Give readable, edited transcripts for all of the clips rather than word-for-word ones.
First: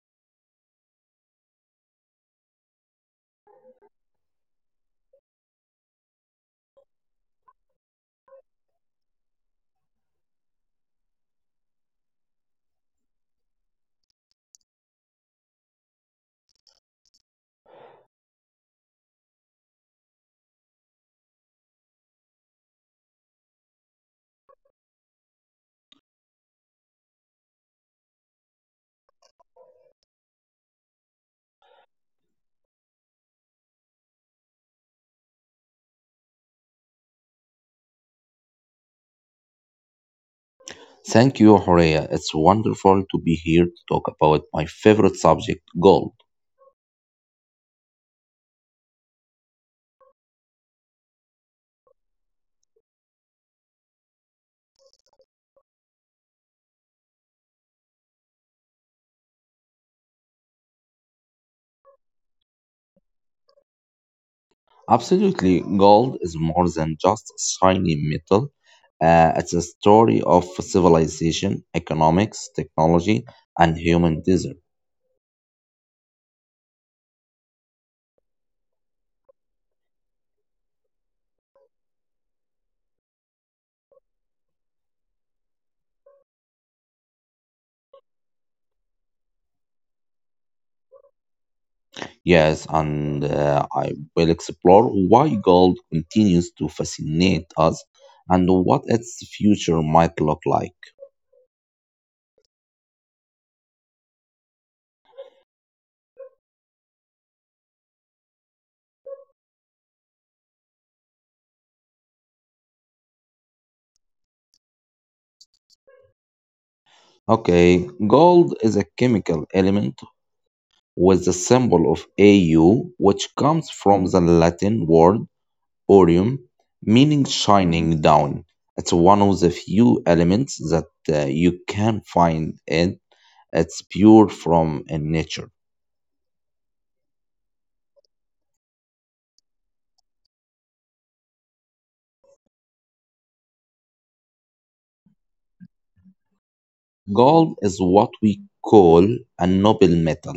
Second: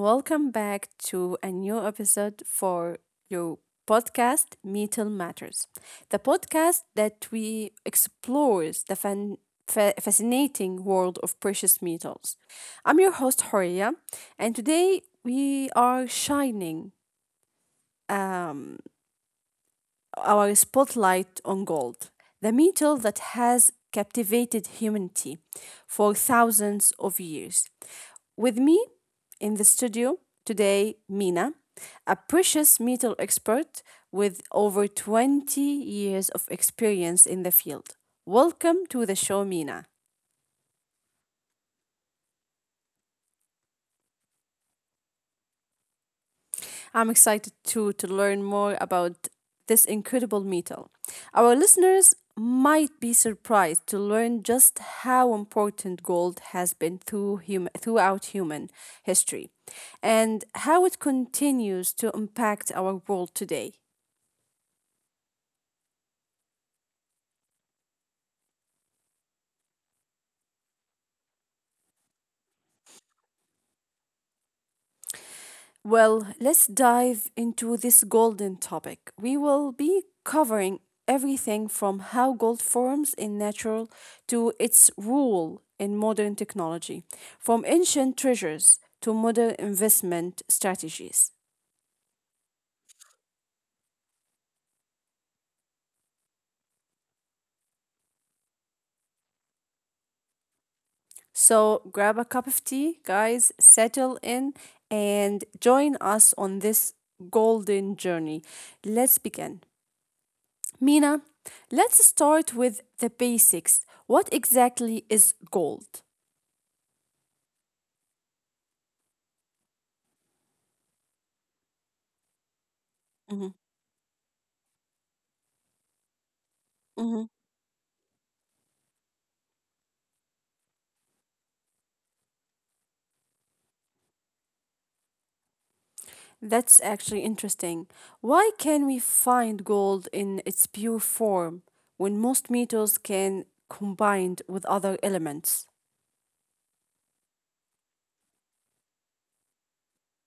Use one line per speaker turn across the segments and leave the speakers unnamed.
welcome back to a new episode for your podcast, Metal Matters, the podcast that we explores the fascinating world of precious metals. I'm your host, Horia, and today we are shining. Um, our spotlight on gold, the metal that has captivated humanity for thousands of years. With me in the studio today, Mina, a precious metal expert with over 20 years of experience in the field. Welcome to the show, Mina.
Thank you, Horea. It's wonderful to be here to talk about my favorite subject, gold.
I'm excited to learn more about this incredible metal. Our listeners might be surprised to learn just how important gold has been throughout human history and how it continues to impact our world today.
Absolutely, gold is more than just a shiny metal. It's a story of civilization, economics, technology, and human desire.
Well, let's dive into this golden topic. We will be covering everything from how gold forms in natural to its role in modern technology, from ancient treasures to modern investment strategies.
Yes, and I will explore why gold continues to fascinate us and what its future might look like.
So grab a cup of tea, guys, settle in, and join us on this golden journey. Let's begin. Mina, let's start with the basics. What exactly is gold?
Okay, gold is a chemical element with the symbol of AU, which
hmm
comes from the Latin word aureum, meaning
hmm
shining down. It's one of the few elements that you can find in it's pure from nature.
That's actually interesting. Why can we find gold in its pure form when most metals can combined with other elements?
Gold is what we call a noble metal,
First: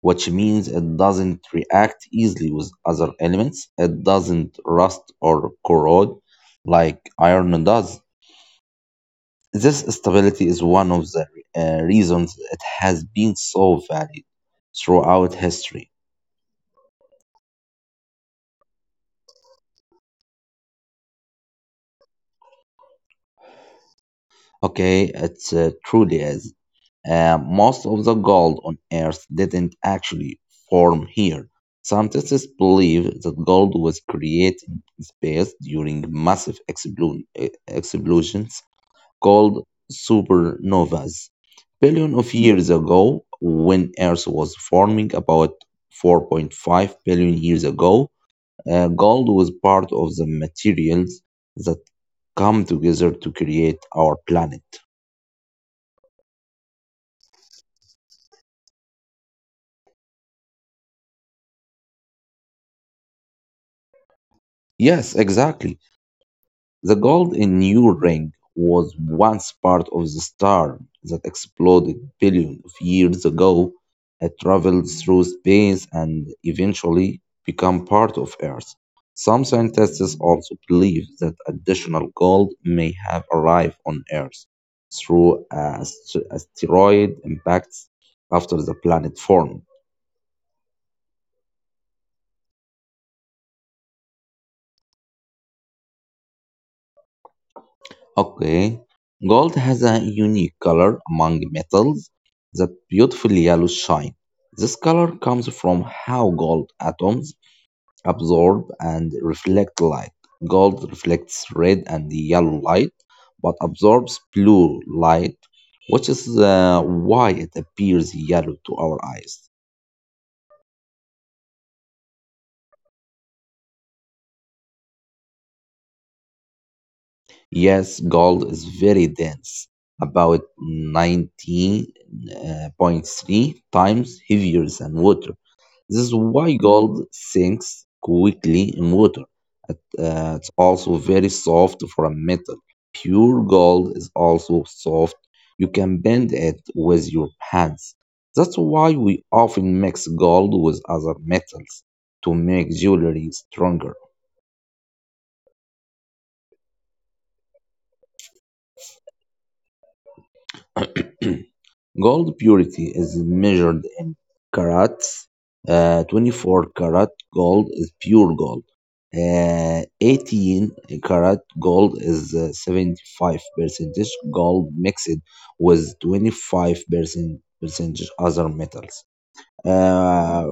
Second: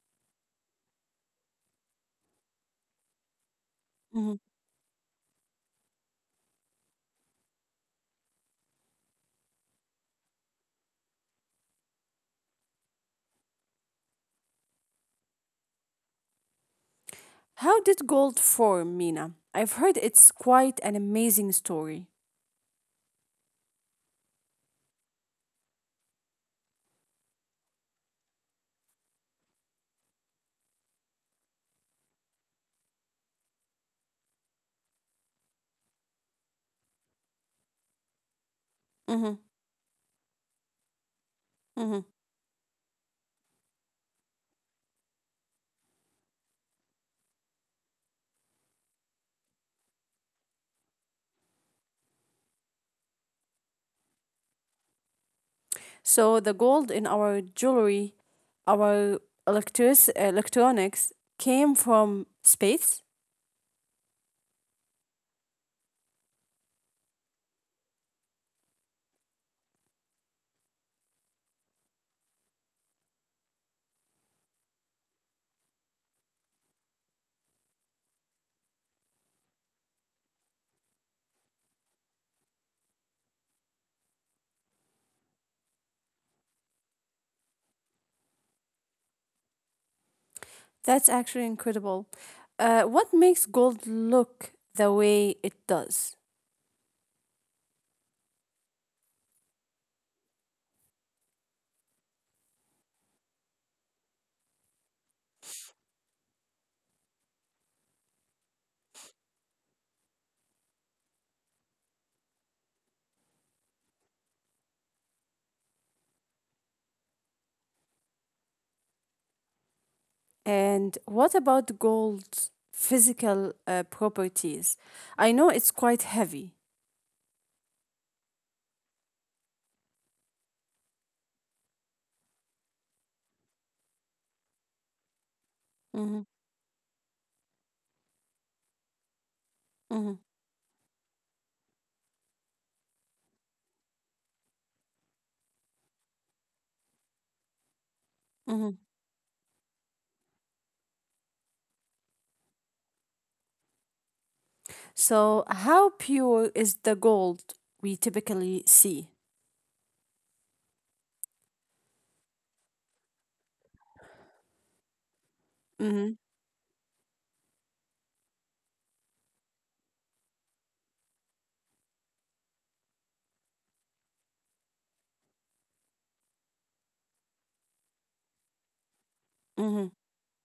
which means it doesn't react easily with other elements. It
hmm
doesn't rust or corrode like iron does. This stability is one of the reasons it has been so valued throughout history.
How did gold form, Mina? I've heard it's quite an amazing story.
Okay, it truly is. Most of the gold on Earth didn't actually form here. Scientists believe that gold was created in space during massive explosions
hmm
called supernovas.
hmm
Billion of years ago, when Earth was forming about 4.5 billion years ago, gold was part of the materials that come together to create our planet.
So the gold in our jewelry, our electronics came from space.
Yes, exactly. The gold in your ring was once part of the star that exploded billions of years ago. It traveled through space and eventually became part of Earth. Some scientists also believe that additional gold may have arrived on Earth through asteroid impacts after the planet formed.
That's actually incredible. What makes gold look the way it does?
Okay. Gold has a unique color among metals, that beautiful yellow shine. This color comes from how gold atoms absorb and reflect light. Gold reflects red and yellow light, but absorbs blue light, which is why it appears yellow to our eyes.
And what about gold's physical properties? I know it's quite heavy.
Yes, gold is very dense, about 19.3 times heavier than water. This is
Mhm.
why gold sinks quickly in water. It,
mhm,
uh, it's also very soft for a metal. Pure gold is also soft. You can bend it with your hands. That's
mhm.
why we often mix gold with other metals to make jewelry stronger.
So, how pure is the gold we typically see?
Gold purity is measured in carats.
Mm-hmm,
24 karat gold is pure gold. 18 karat gold is 75 percentage gold mixed with 25% percentage other metals.
mm-hmm.
uh,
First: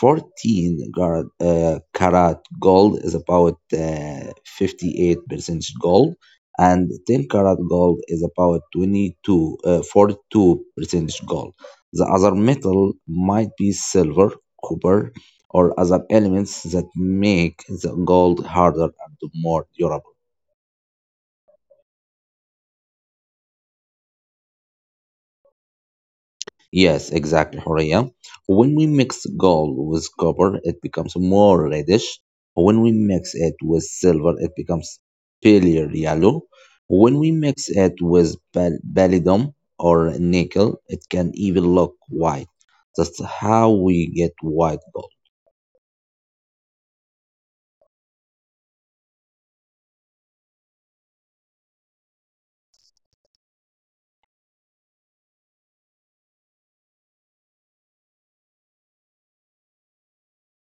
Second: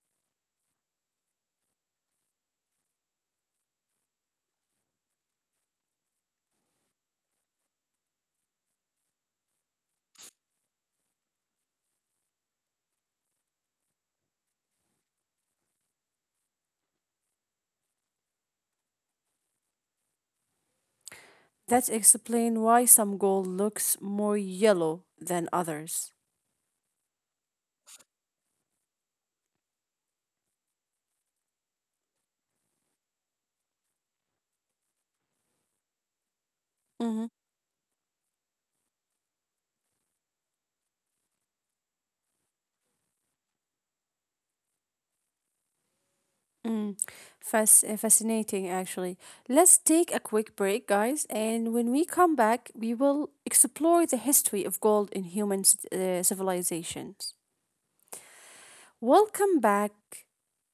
14 karat gold is about 58% gold, and 10 karat gold is about 22 uh, 42% gold. The other metal might be silver, copper, or other elements that make the gold harder and more durable.
That explains why some gold looks more yellow than others.
Yes, exactly, Horia. When we mix gold with copper, it becomes more reddish. When we mix it with silver, it becomes paler yellow. When
Mm-hmm.
we mix it with palladium or nickel, it can even look white. That's how we get white gold.
Mm. Fascinating, actually. Let's take a quick break, guys, and when we come back, we will explore the history of gold in human civilizations. Welcome back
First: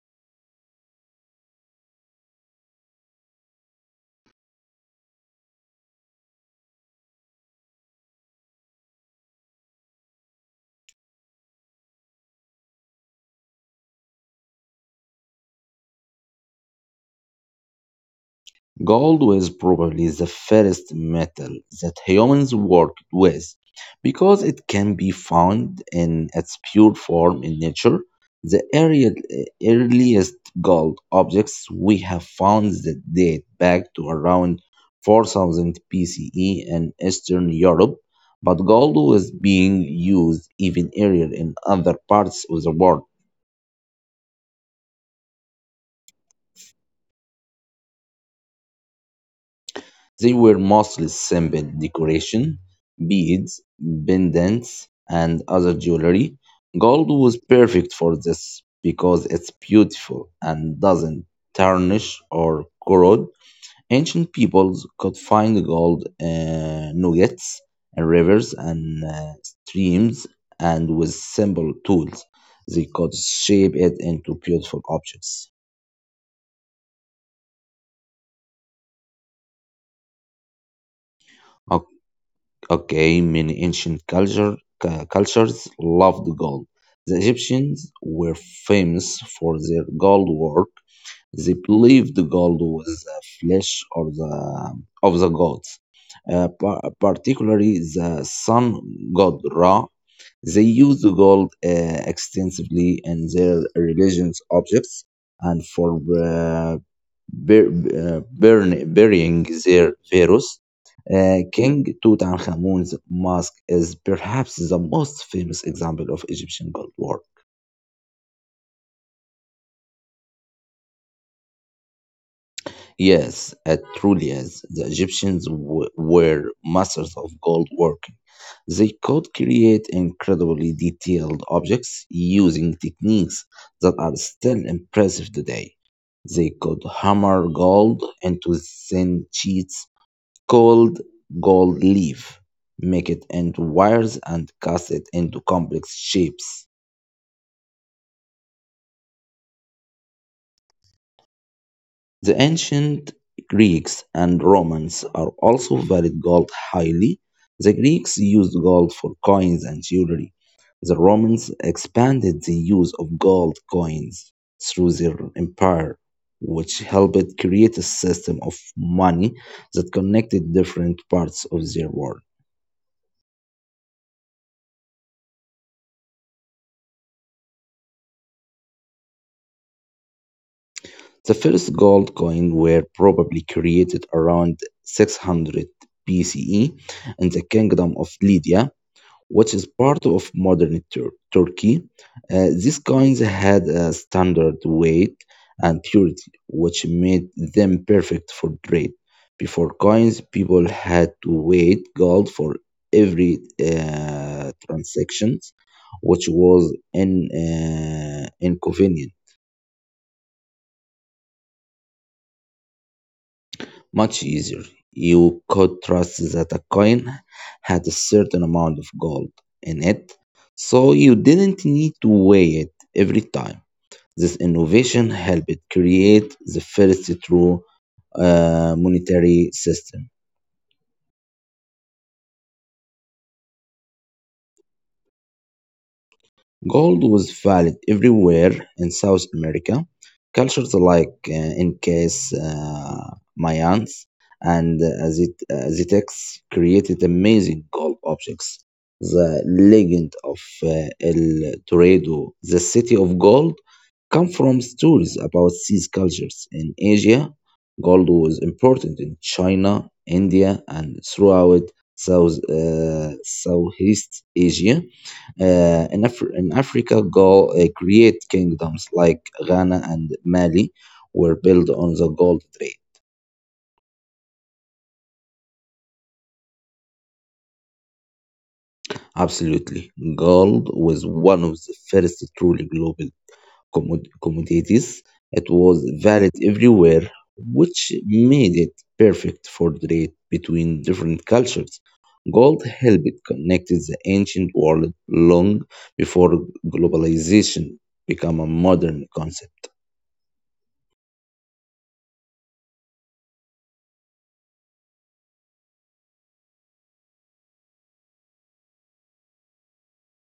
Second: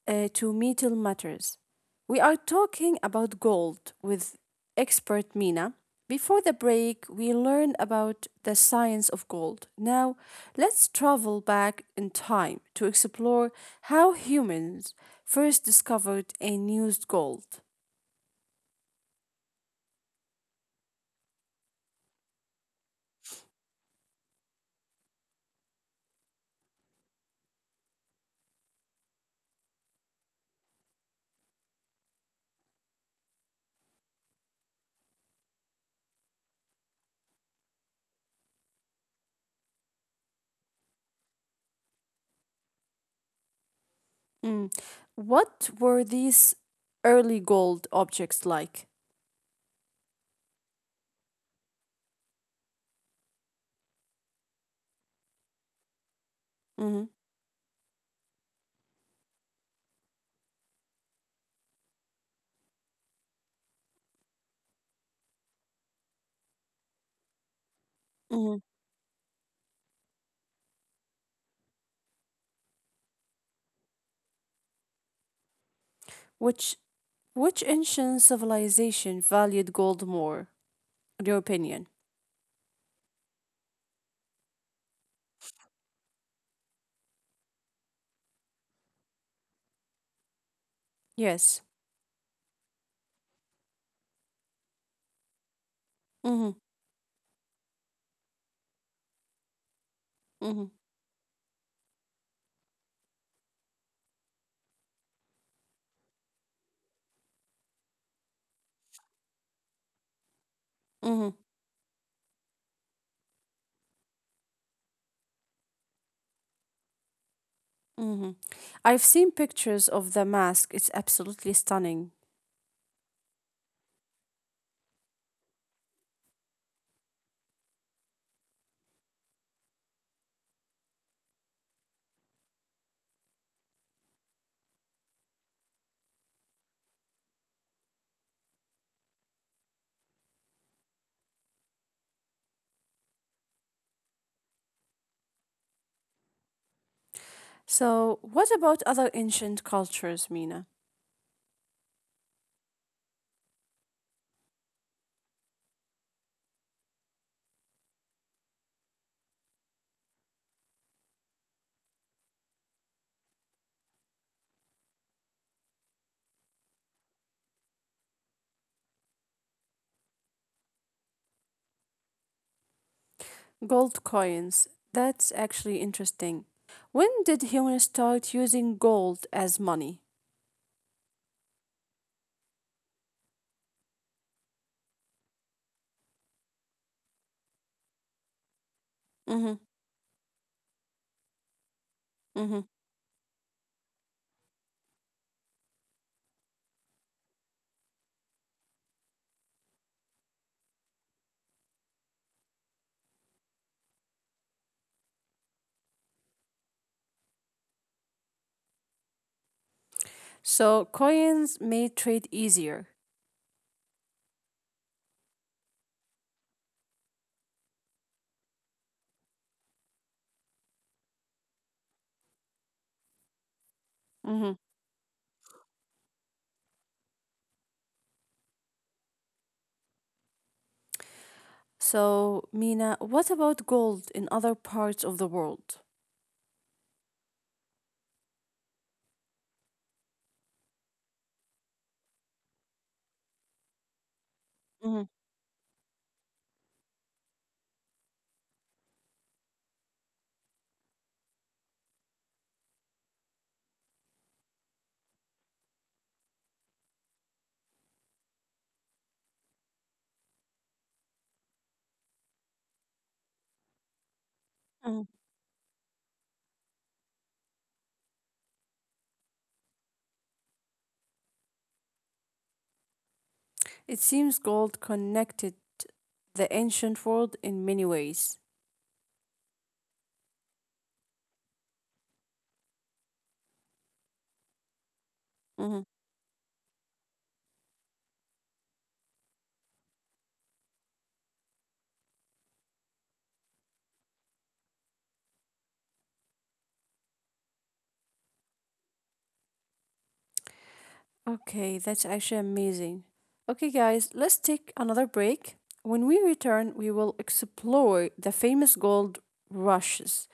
to Metal Matters. We are talking about gold with expert Mina. Before the break, we learned about the science of gold. Now, let's travel back in time to explore how humans first discovered and used gold.
Gold was probably the first metal that humans worked with because it can be found in its pure form in nature. The earliest gold objects we have found that date back to around 4000 BCE in Eastern Europe, but gold was being used even earlier in other parts of the world.
Mm. What were these early gold objects like?
They were mostly simple decoration: beads, pendants, and other jewelry.
Mhm.
Gold was perfect for this because it's beautiful and doesn't tarnish or corrode. Ancient peoples could find gold nuggets in rivers
mhm.
and streams, and with simple tools, they could shape it into beautiful objects.
Which which ancient civilization valued gold more? Your opinion.
Okay, many cultures loved gold. The Egyptians were famous for their gold work. They
Yes.
believed gold was the flesh or of the gods,
Mm-hmm.
particularly the sun god Ra. They
Mm-hmm.
used gold extensively in their religious objects and for burying their pharaohs.
Mm-hmm.
King Tutankhamun's mask is perhaps the most famous example of Egyptian gold work.
Mm-hmm. I've seen pictures of the mask. It's absolutely stunning.
Yes, it truly is. The Egyptians were masters of gold working. They could create incredibly detailed objects using techniques that are still impressive today. They could hammer gold into thin sheets, cold gold leaf, make it into wires, and cast it into complex shapes.
So, what about other ancient cultures, Mina?
The ancient Greeks and Romans are also valued gold highly. The Greeks used gold for coins and jewelry. The Romans expanded the use of gold coins through their empire, which helped create a system of money that connected different parts of their world.
Gold coins. That's actually interesting. When did humans start using gold as money?
The first gold coins were probably created around 600 BCE in the Kingdom of Lydia,
Mm-hmm.
which is part of modern Turkey.
Mm-hmm.
These coins had a standard weight and purity, which made them perfect for trade. Before coins, people had to weigh gold for every transaction, which was inconvenient.
So, coins made trade easier.
Much easier. You could trust that a coin had a certain amount of gold in it, so you didn't need to weigh it every time. This
Mm-hmm.
innovation helped create the first true monetary system.
So, Mina, what about gold in other parts of the world?
Gold was valued everywhere in South America. Cultures like Incas, Mayans, and
Mm-hmm.
Aztecs created amazing gold objects. The legend of El Dorado, the city of gold, come from stories about these cultures. In Asia, gold was important in China, India, and throughout Southeast Asia. In Africa, go create kingdoms like Ghana and Mali were built on the gold trade.
It seems gold connected the ancient world in many ways.
Absolutely. Gold was one of the first truly global commodities. It was
Mhm.
valid everywhere, which made it perfect for trade between different cultures. Gold helped connect the ancient world long before globalization became a modern concept.
Okay, that's actually amazing. Okay, guys, let's take another break. When we return, we will explore the famous gold rushes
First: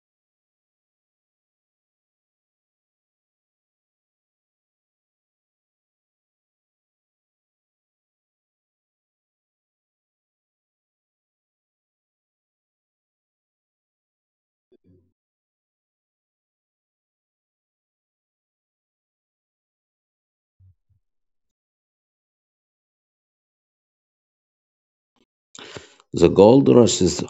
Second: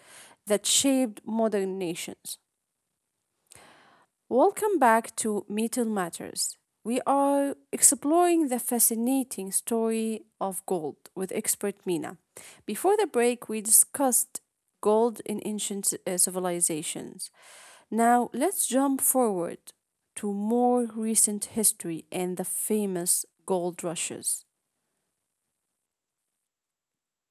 that shaped modern nations. Welcome back to Metal Matters. We are exploring the fascinating story of gold with expert Mina. Before the break, we discussed gold in ancient civilizations. Now, let's jump forward to more recent history and the famous gold rushes.
The gold rushes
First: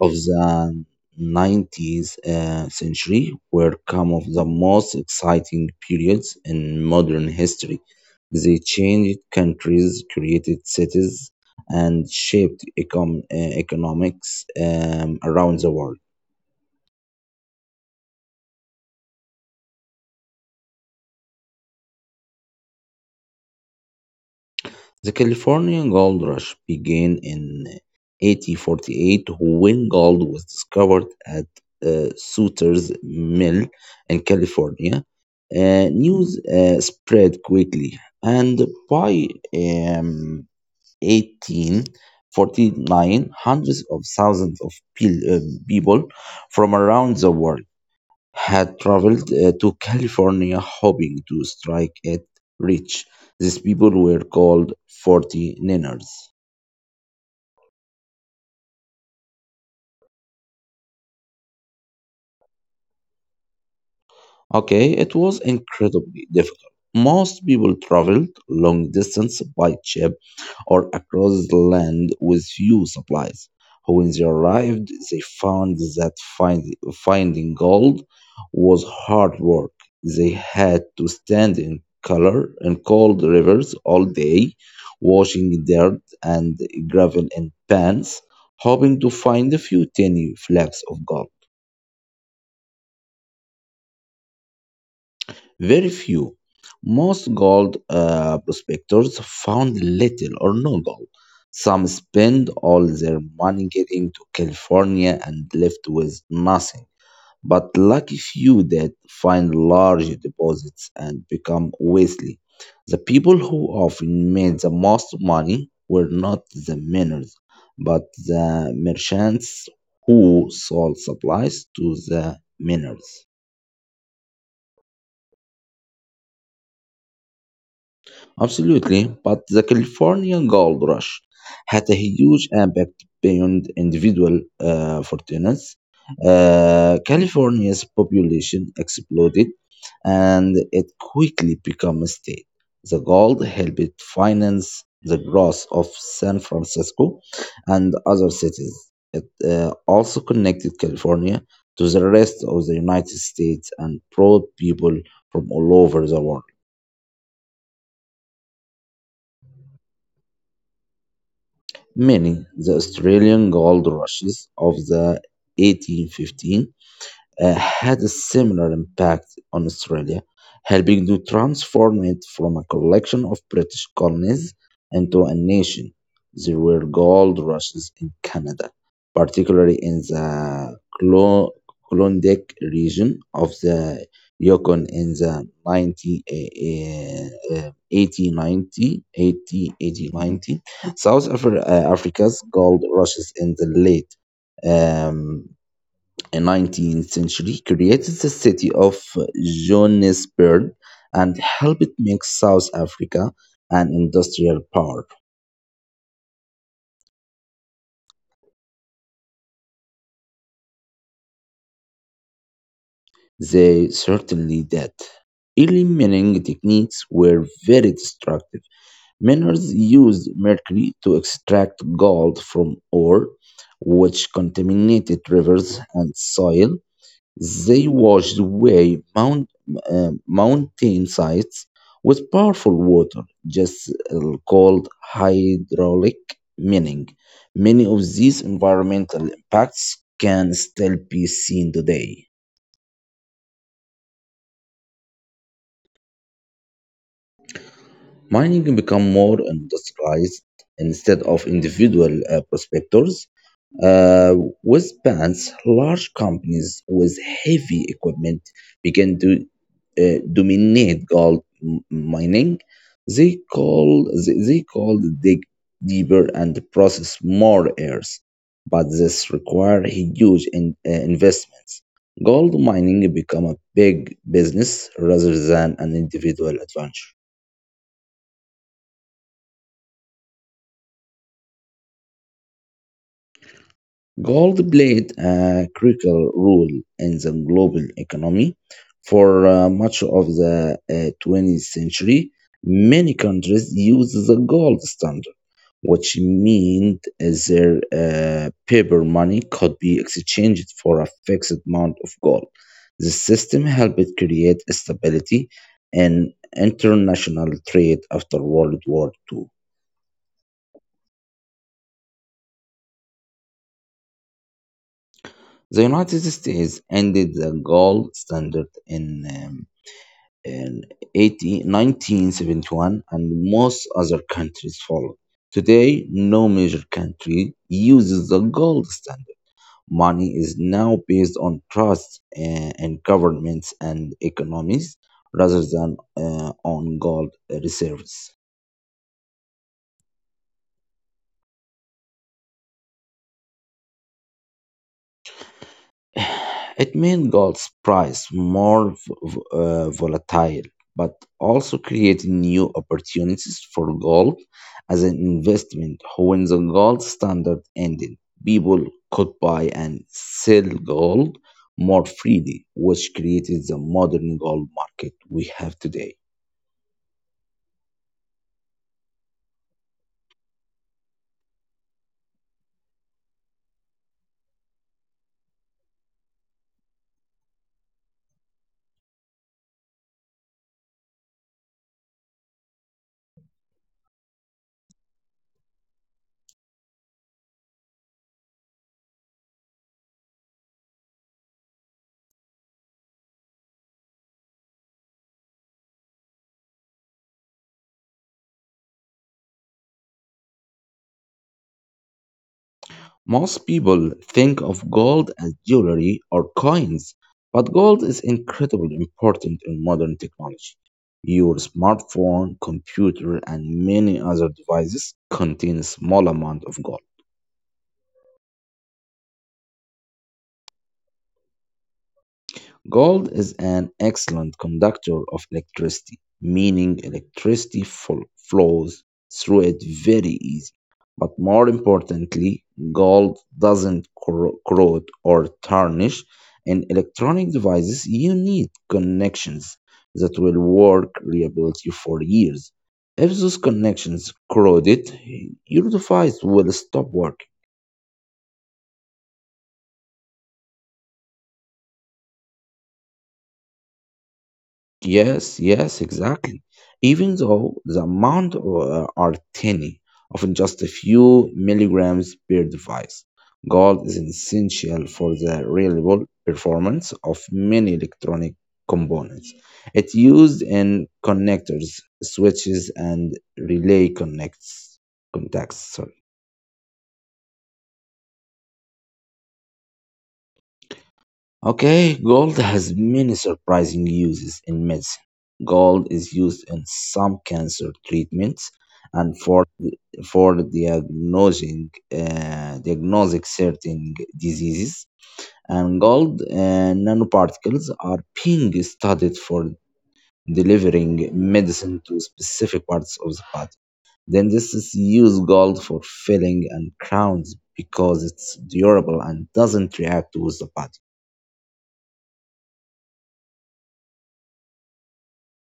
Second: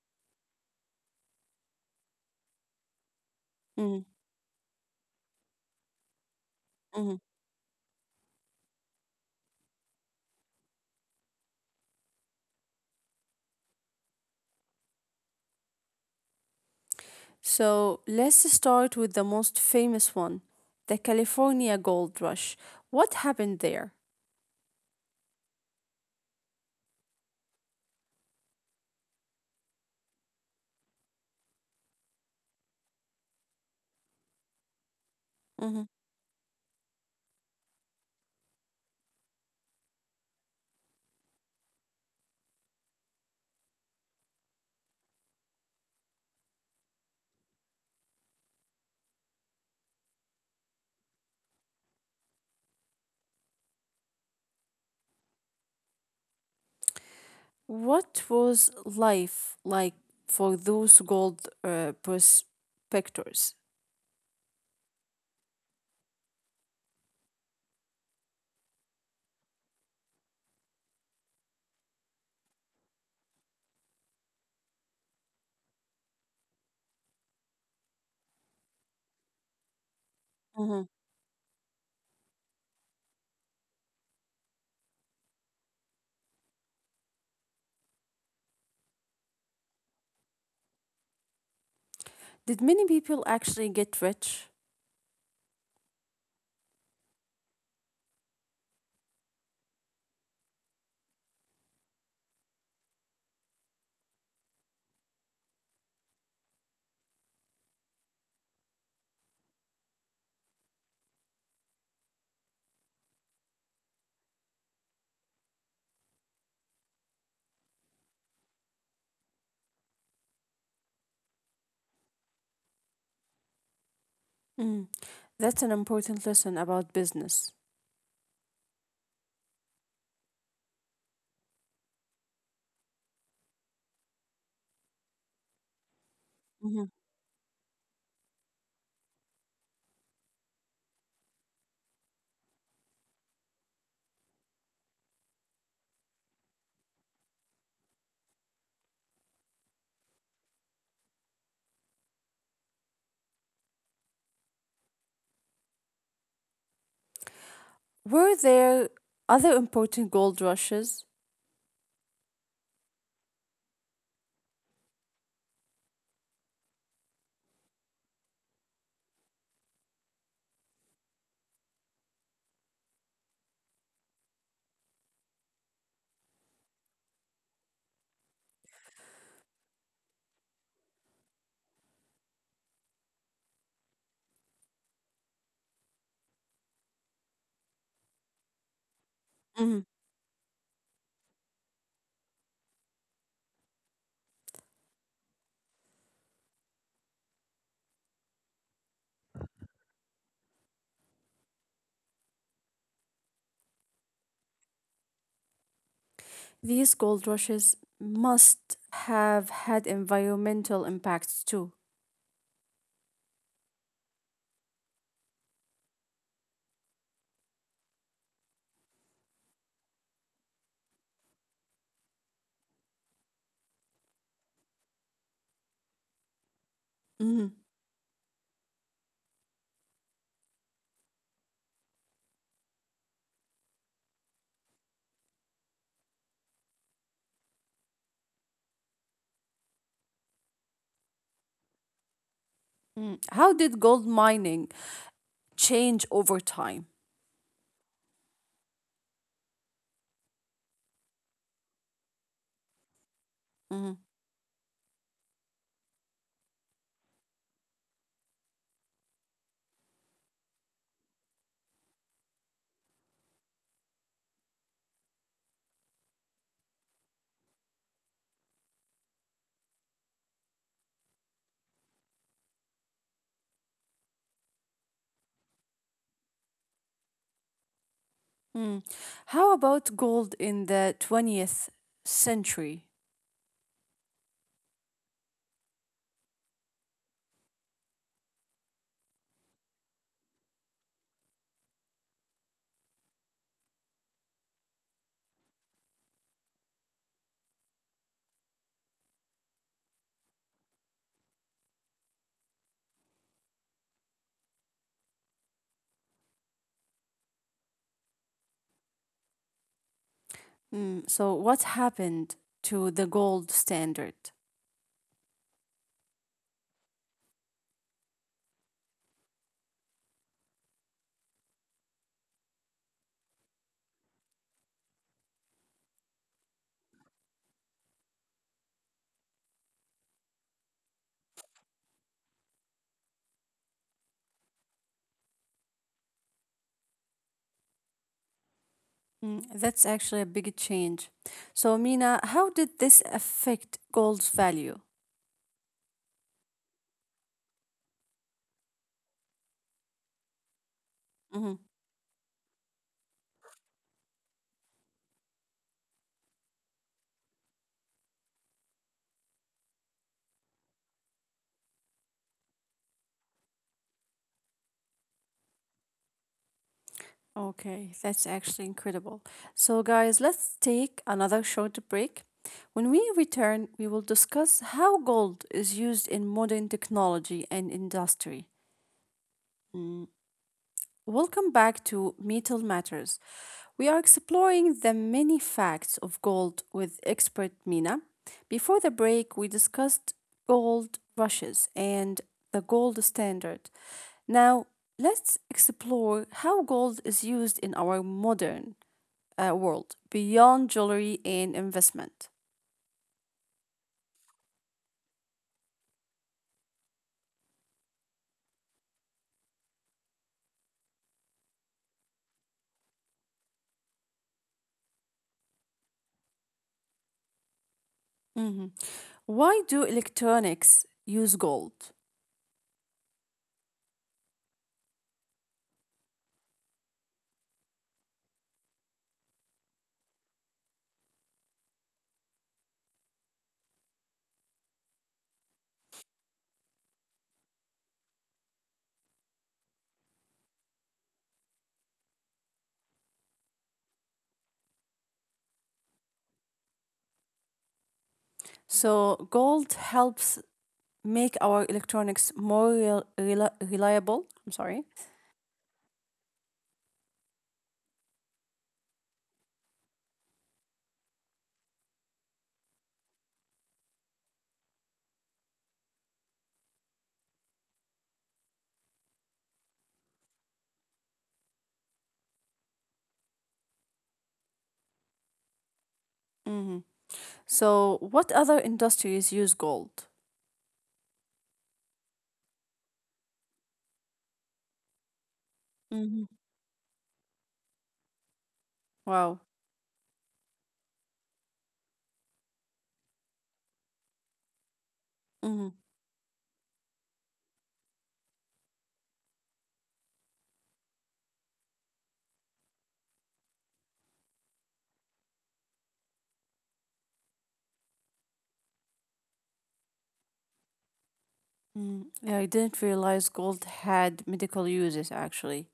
of the 19th century were
Mm,
some of the most exciting periods in
mhm.
modern history. They changed countries, created cities, and shaped economics around the world.
So, let's start with the most famous one, the California Gold Rush. What happened there?
The California Gold Rush began in 1848 when gold was discovered at Sutter's Mill in California. News spread quickly, and by um, 1849, hundreds of thousands of people from around the world had traveled to California hoping to strike it rich. These people were called 40 Niners.
What was life like for those gold prospectors?
Okay, it was incredibly difficult. Most people traveled long distance by ship or across the land with few supplies. When they arrived, they found that finding gold was hard work. They had
Mhm.
to stand in cold rivers all day, washing dirt and gravel in pans, hoping to find a few tiny flakes of gold.
Did many people actually get rich?
Very few. Most gold prospectors found little or no gold. Some spend all their money getting to California and left with nothing. But lucky few that find large deposits and become wealthy. The people who often made the most money were not the miners, but the merchants who sold supplies to the miners.
Mm. That's an important lesson about business.
Absolutely, but the California gold rush had a huge impact beyond individual fortunes.
Mhm.
California's population exploded, and it quickly became a state. The gold helped finance the growth of San Francisco and other cities. It also connected California to the rest of the United States and brought people from all over the world.
Were there other important gold rushes?
Many the Australian gold rushes of the 1815 had a similar impact on Australia, helping to transform it from a collection of British colonies into a nation. There were gold rushes in Canada, particularly in the Klondike region of the Yukon in the
Mhm.
1890. Africa's gold rushes in the late um, in 19th century created the city of Johannesburg and helped make South Africa an industrial power.
These gold rushes must have had environmental impacts too.
They certainly did. Early mining techniques were very destructive. Miners used mercury to extract gold from ore, which contaminated rivers and soil.
Mhm.
They washed away mountain sites with powerful water, just called hydraulic mining. Many of these environmental impacts can still be seen today.
Mm. How did gold mining change over time?
Mining become more industrialized instead of individual prospectors. Uh, with bands, large companies with heavy equipment began to dominate gold mining. They called dig deeper and process more ores, but this required huge investments. Gold mining became a big business rather than an individual adventure.
Mm. How about gold in the 20th century?
Gold played a critical role in the global economy for much of the 20th century. Many countries used the gold standard, which meant their paper money could be exchanged for a fixed amount of gold. The system helped create stability in international trade after World War II.
Mm. So, what happened to the gold standard?
The United States ended the gold standard in um, in 80, 1971, and most other countries followed. Today, no major country uses the gold standard. Money is now based on trust in governments and economies rather than on gold reserves.
Mm. That's actually a big change. So, Mina, how did this affect gold's value?
It made gold's price more volatile, but
Mhm.
also created new opportunities for gold as an investment. When the gold standard ended, people could buy and sell gold more freely, which created the modern gold market we have today.
Okay, that's actually incredible. So, guys, let's take another short break. When we return, we will discuss how gold is used in modern technology and industry. Mm. Welcome back to Metal Matters. We are exploring the many facts of gold with expert Mina. Before the break, we discussed gold rushes and the gold standard. Now, let's explore how gold is used in our modern world beyond jewelry and investment.
Most people think of gold as jewelry or coins, but gold is incredibly important in modern technology. Your smartphone, computer, and many other devices contain a small amount of gold.
Mhm. Why do electronics use gold?
Gold is an excellent conductor of electricity, meaning electricity flows through it very easy. But more importantly, gold doesn't corrode or tarnish. In electronic devices, you need connections that will work reliably for years. If those connections corroded, your device will stop working.
So, gold helps make our electronics more rel- rela reliable. I'm sorry.
Yes, yes, exactly. Even though the amount are tiny, often just a few milligrams per device, gold is essential for the reliable performance of many electronic components. It's used in connectors, switches, and relay connects contacts. Sorry.
hmm So, what other industries use gold?
Okay, gold has many surprising uses in medicine. Gold is
hmm
used in some cancer treatments and
Wow.
for diagnosing diagnosing certain diseases,
hmm
and gold nanoparticles are being studied for delivering medicine to specific parts of the body. Then this is use gold for filling and crowns because it's durable and doesn't react with the body.
hmm Yeah, I didn't realize gold had medical uses actually.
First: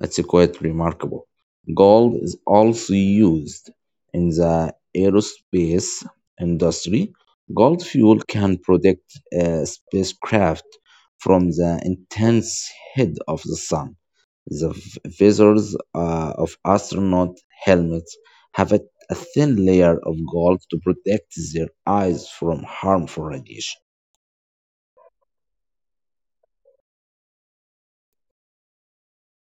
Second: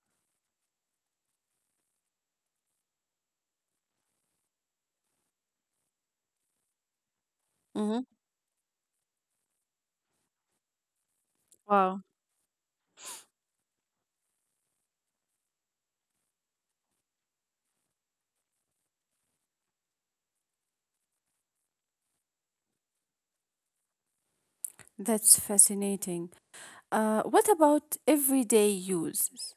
It's quite remarkable. Gold is also used in the aerospace industry. Gold
Hmm
fuel can protect a spacecraft from the
Wow,
intense heat of the sun. The visors of astronaut helmets have a thin layer of gold to protect their eyes from harmful radiation.
that's fascinating. What about everyday uses?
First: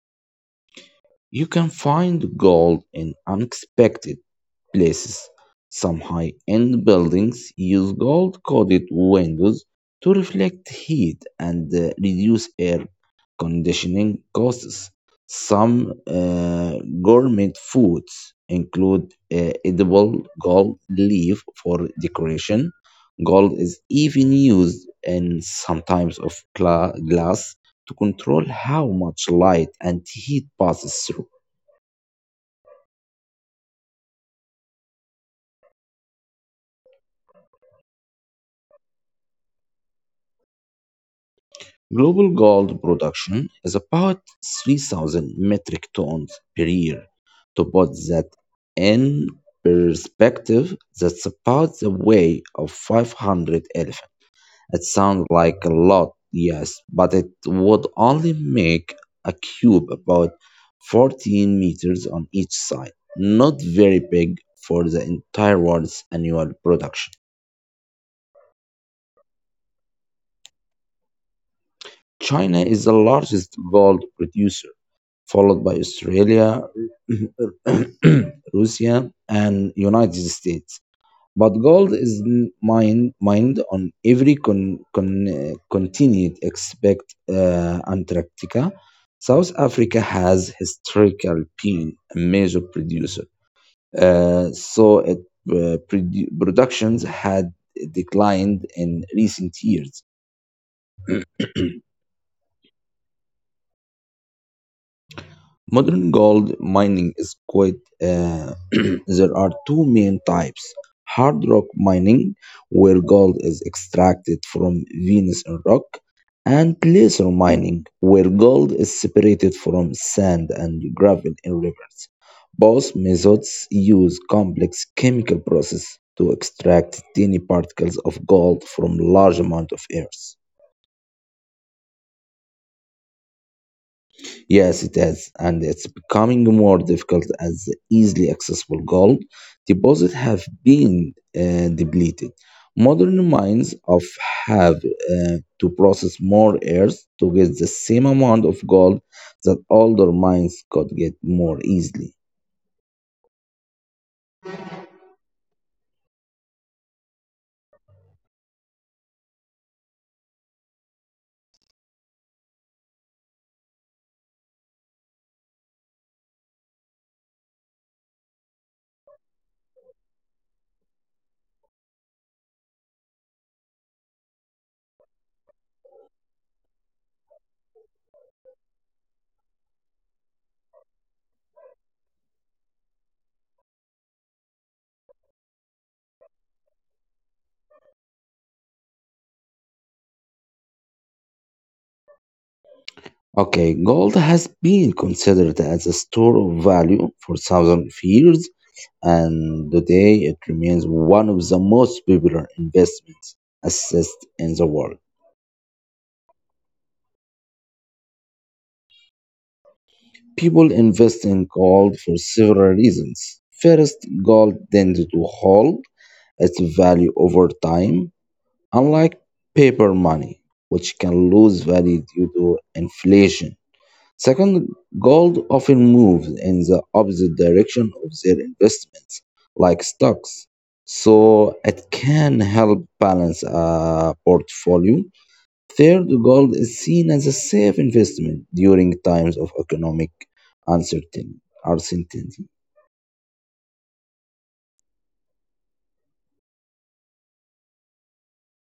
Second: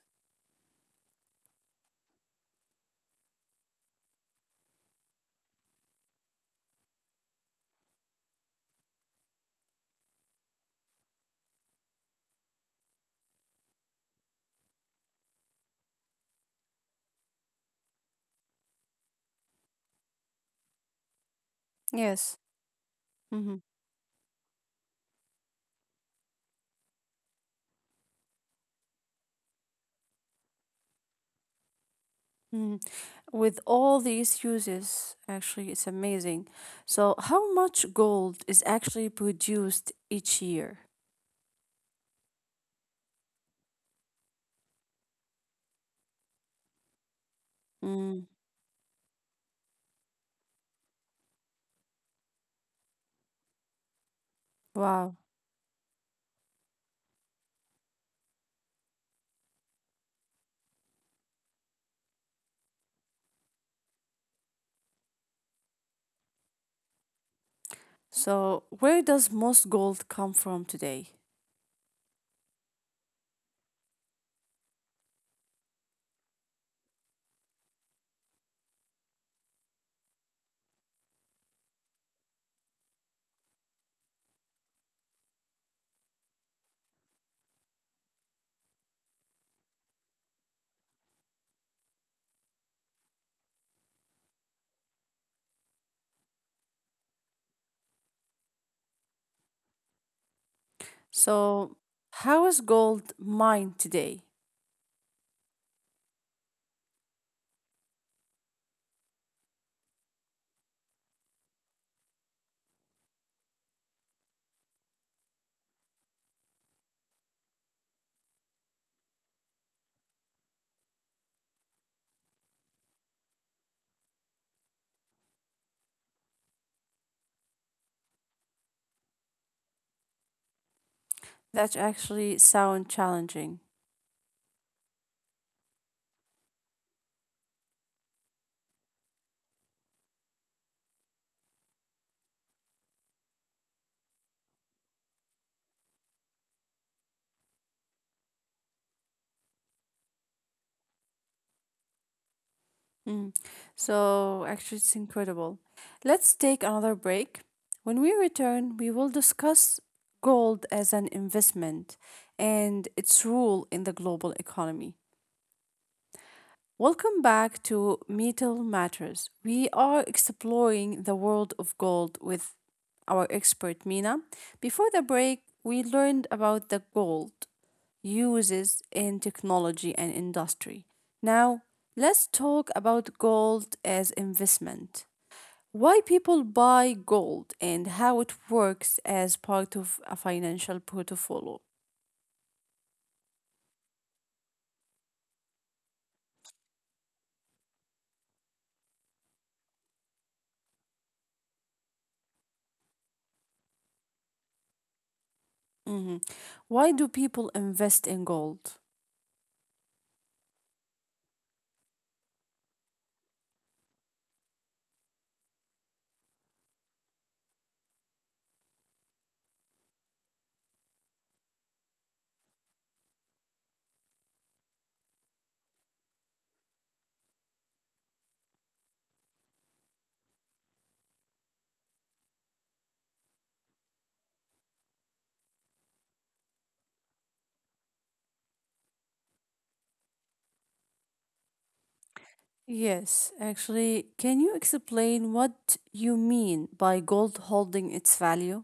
You can find gold in unexpected places. Some high end buildings use gold coated windows to reflect heat and reduce air conditioning costs. Some gourmet foods include edible gold leaf for
Yes.
decoration.
hmm
Gold is even used in some types of glass to control how much light and heat passes through.
hmm With all these uses, actually, it's amazing. So, how much gold is actually produced each year?
Global gold production is about 3,000 metric tons per year. To put that in perspective, that's about the weight of 500 elephants. It
Wow.
sounds like a lot, yes, but it would only make a cube about 14 meters on each side. Not very big for the entire world's annual production.
So, where does most gold come from today?
China is the largest gold producer followed by Australia, Russia, and United States. But gold is mined on every continent except Antarctica. South Africa has historically been a major producer, so it, productions had declined in recent years.
So, how is gold mined today?
Modern gold mining is quite. There are two main types: hard rock mining, where gold is extracted from Venus and rock, and placer mining, where gold is separated from sand and gravel in rivers. Both methods use complex chemical processes to extract tiny particles of gold from large amount of earth.
That actually sound challenging.
Yes, it is, and it's becoming more difficult as easily accessible gold deposits have been depleted. Modern mines of have to process more earth to get the same amount of gold that older mines could get more easily.
Mm. So, actually, it's incredible. Let's take another break. When we return, we will discuss gold as an investment and its role in the global economy. Welcome back to Metal Matters. We are exploring the world of gold with our expert Mina. Before the break, we learned about the gold uses in technology and industry. Now, let's talk about gold as investment. Why people buy gold and how it works as part of a financial portfolio.
Okay, gold has been considered as a store of value for thousands of years, and today it remains one of the most popular investments assets in the world.
Mhm. Why do people invest in gold?
People invest in gold for several reasons. First, gold tends to hold its value over time, unlike paper money, which can lose value due to inflation. Second, gold often moves in the opposite direction of their investments, like stocks, so it can help balance a portfolio. Third, gold is seen as a safe investment during times of economic uncertainty.
Yes, actually, can you explain what you mean by gold holding its value?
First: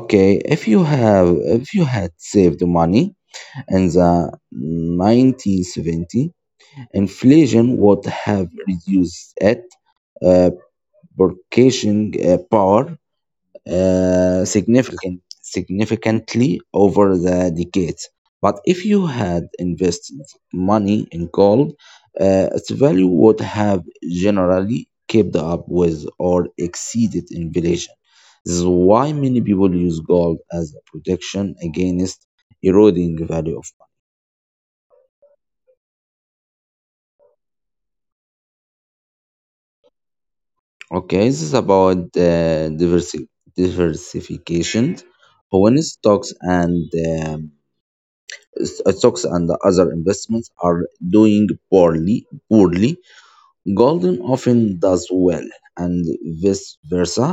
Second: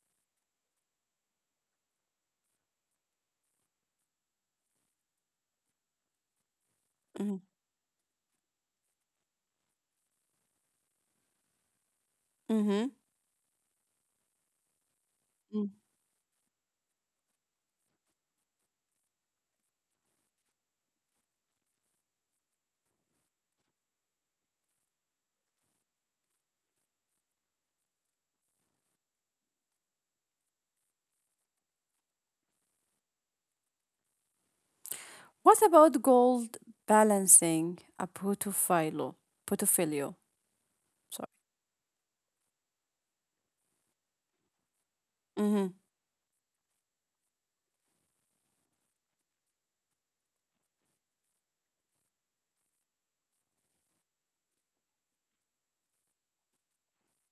Okay, if you have if you had saved money in the 1970s,
Mm-hmm.
inflation would have reduced it uh, purchasing power
Mm-hmm.
significantly over the decades. But if you had invested money in gold, its value would have generally kept up with or exceeded inflation. This is why many people use gold as a protection against eroding value of
What about gold balancing a portfolio? Portfolio,
money. Okay,
sorry.
this is about diversification.
Mm-hmm.
When stocks and stocks and other investments are doing poorly, golden often does well and vice versa.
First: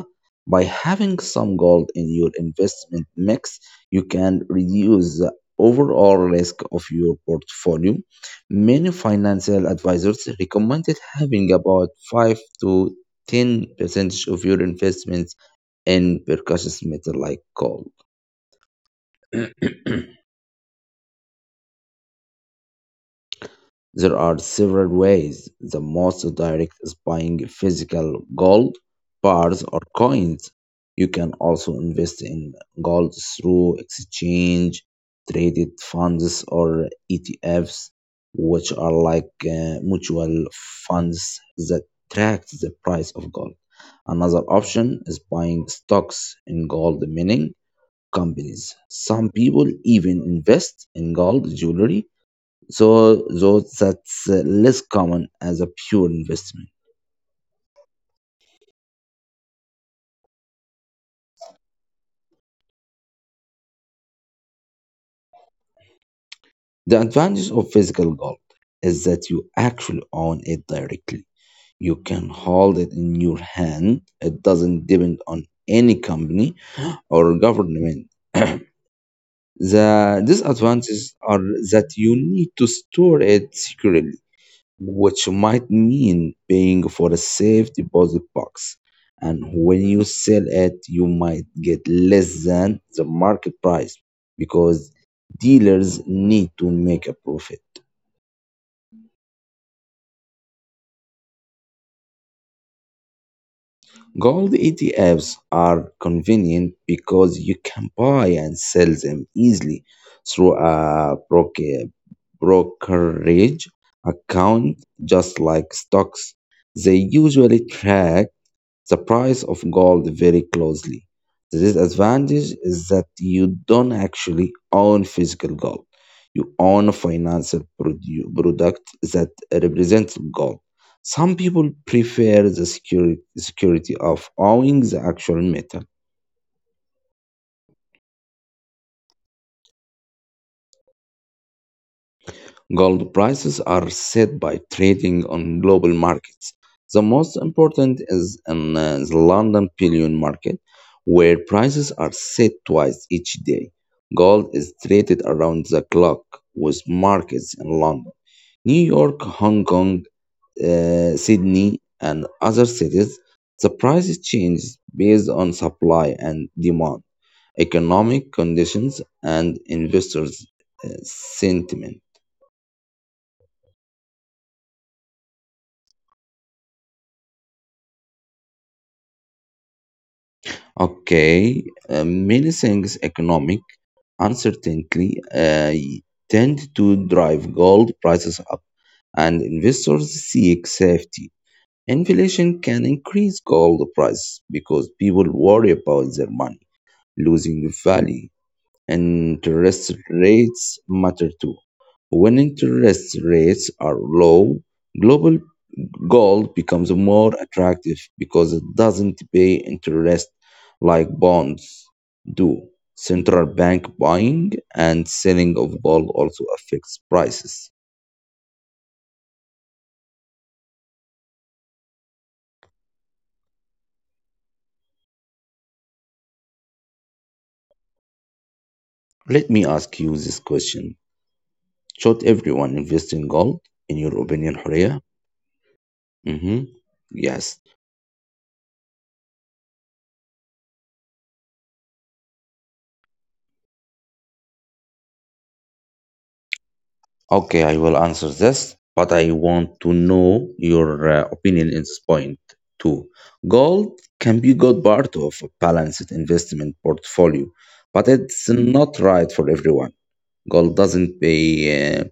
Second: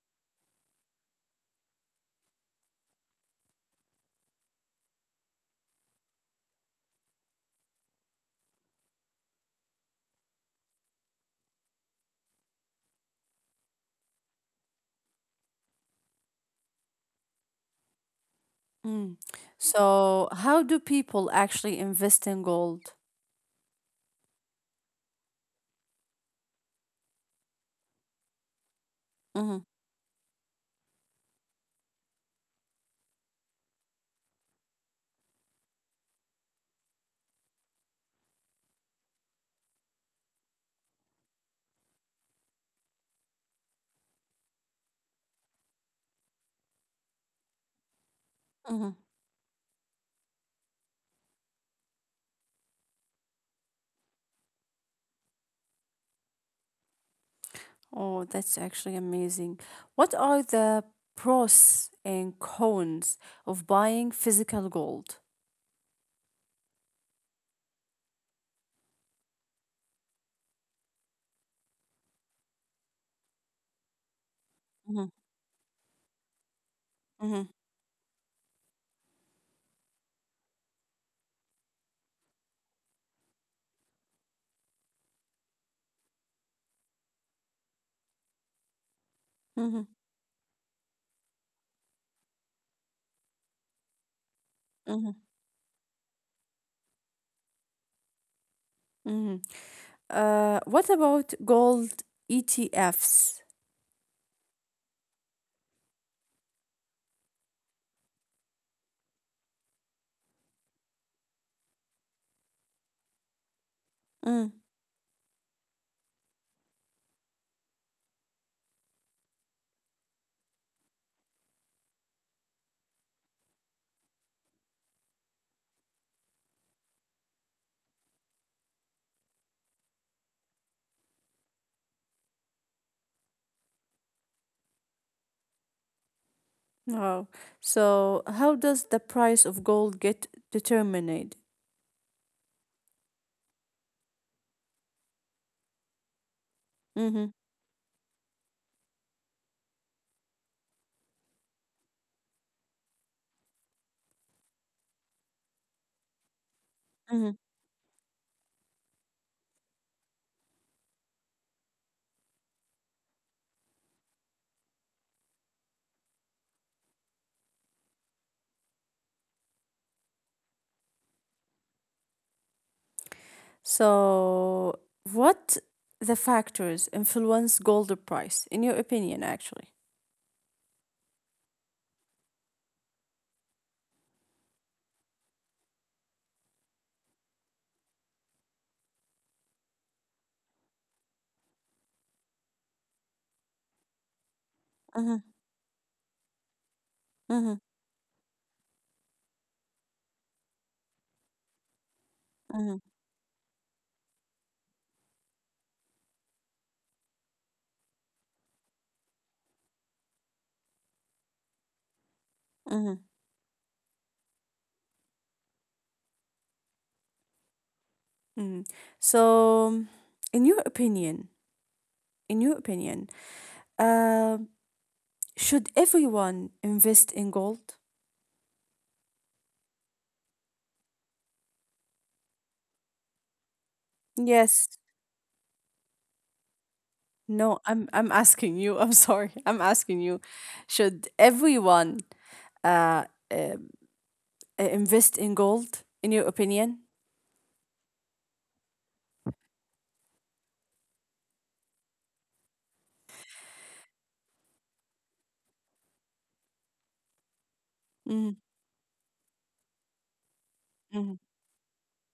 By having some gold in your investment mix, you can reduce the overall risk of your portfolio. Many financial advisors recommended having about 5 to 10% of your investments in precious metal like gold.
Mm. So, how do people actually invest in gold?
There are several ways. The most direct is buying physical gold
Mm-hmm.
bars or coins. You can also invest in gold through exchange, traded funds, or ETFs, which are like mutual funds that track the price of gold. Another option is buying stocks in gold mining companies.
Mm-hmm.
Some people even invest in gold jewelry so though that's less common as a pure investment.
Oh, that's actually amazing. What are the pros and cons of buying physical gold?
The advantage of physical gold is that you actually own it directly. You can hold it in your hand. It doesn't
Mm-hmm.
depend on any company or
Mm-hmm.
government. The disadvantages are that you need to store it securely, which might mean paying for a safe deposit box. And
Mm-hmm.
when you sell it, you might get less than the market price because dealers need to make a profit.
Mm-hmm. What about gold ETFs?
Gold ETFs are convenient because you can buy and sell them easily through a brokerage
Mm.
account, just like stocks. They usually track the price of gold very closely. The disadvantage is that you don't actually own physical gold. You own a financial product that represents gold. Some people prefer the security of owning the actual metal.
Wow. So, how does the price of gold get determined?
Gold prices are set by trading on global markets. The
Mm-hmm.
most important is in the London bullion market, where prices are set twice each day. Gold is traded around the clock with
Mm-hmm.
markets in London, New York, Hong Kong, Sydney, and other cities. The prices change based on supply and demand, economic conditions, and investors' sentiment.
So, what the factors influence gold price, in your opinion, actually?
Okay, many things economic uncertainty tend to drive gold prices up, and investors seek safety. Inflation can increase gold price because people
Mm-hmm.
worry about their money
Mm-hmm.
losing value. Interest rates matter too. When
Mm-hmm.
interest rates are low, global gold becomes more attractive because it doesn't pay interest like bonds do.
Mm-hmm.
Central bank buying and selling of gold also affects prices.
Mm. So, in your opinion, in your opinion, uh should everyone invest in gold?
Let me ask you this question. Should everyone invest in gold, in your opinion,
Yes.
Horea? Mm-hmm.
No,
Yes.
I'm asking you. I'm sorry. I'm asking you. Should everyone uh, um, invest in gold in your opinion?
Okay, I will answer this, but I want to know your opinion in this point too. Gold can be good part of a balanced investment portfolio, but
Mm,
it's not right for everyone. Gold
mm,
doesn't pay uh,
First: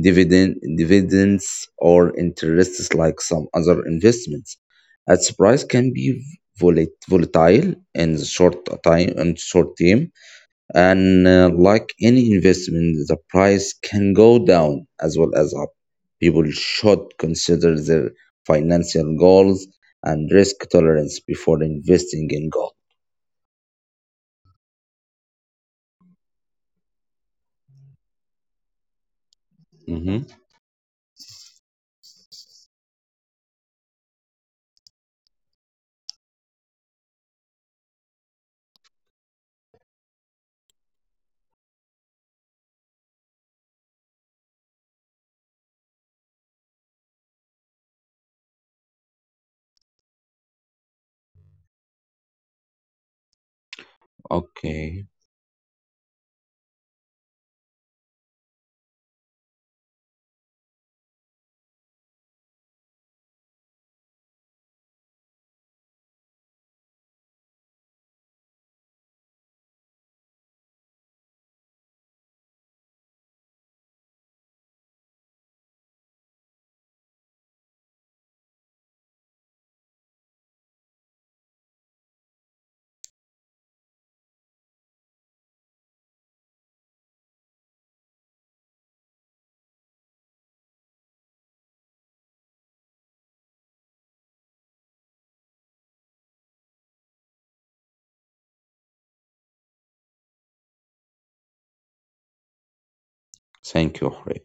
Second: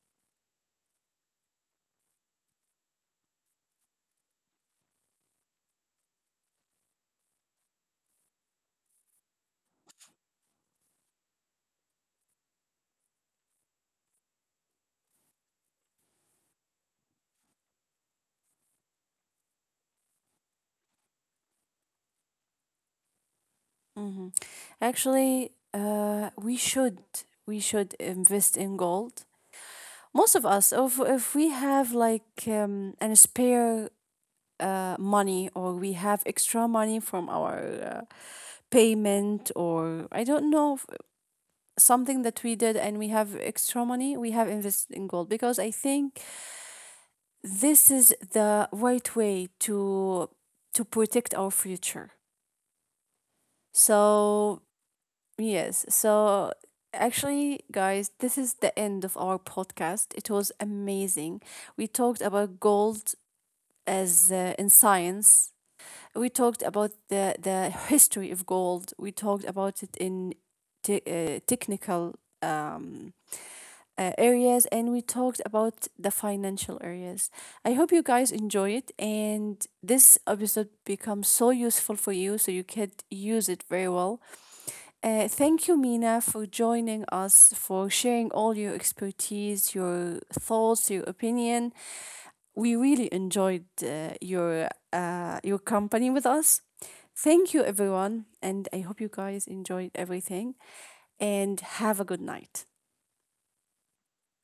dividends or interests like some other investments. Its price can be volatile in the short time and short term and like any investment, the price can go down as well as up. People should consider their financial goals and risk tolerance before investing in gold.
mm. Actually, we should invest in gold.
Mhm.
Most of us, if we have like an spare money, or we have extra money from our payment, or I don't know, something that we did and we have extra money, we have invested in gold because I think this is the right way to protect our future. So,
Okay.
yes. So, actually, guys, this is the end of our podcast. It was amazing. We talked about gold as in science. We talked about the history of gold. We talked about it in technical um areas, and we talked about the financial areas. I hope you guys enjoy it and this episode becomes so useful for you so you could use it very well. Thank you, Mina, for joining us, for sharing all your expertise, your thoughts, your opinion. We really enjoyed your your company with us. Thank you, everyone, and I hope you guys enjoyed everything and have a good night.
Thank you, Jorge.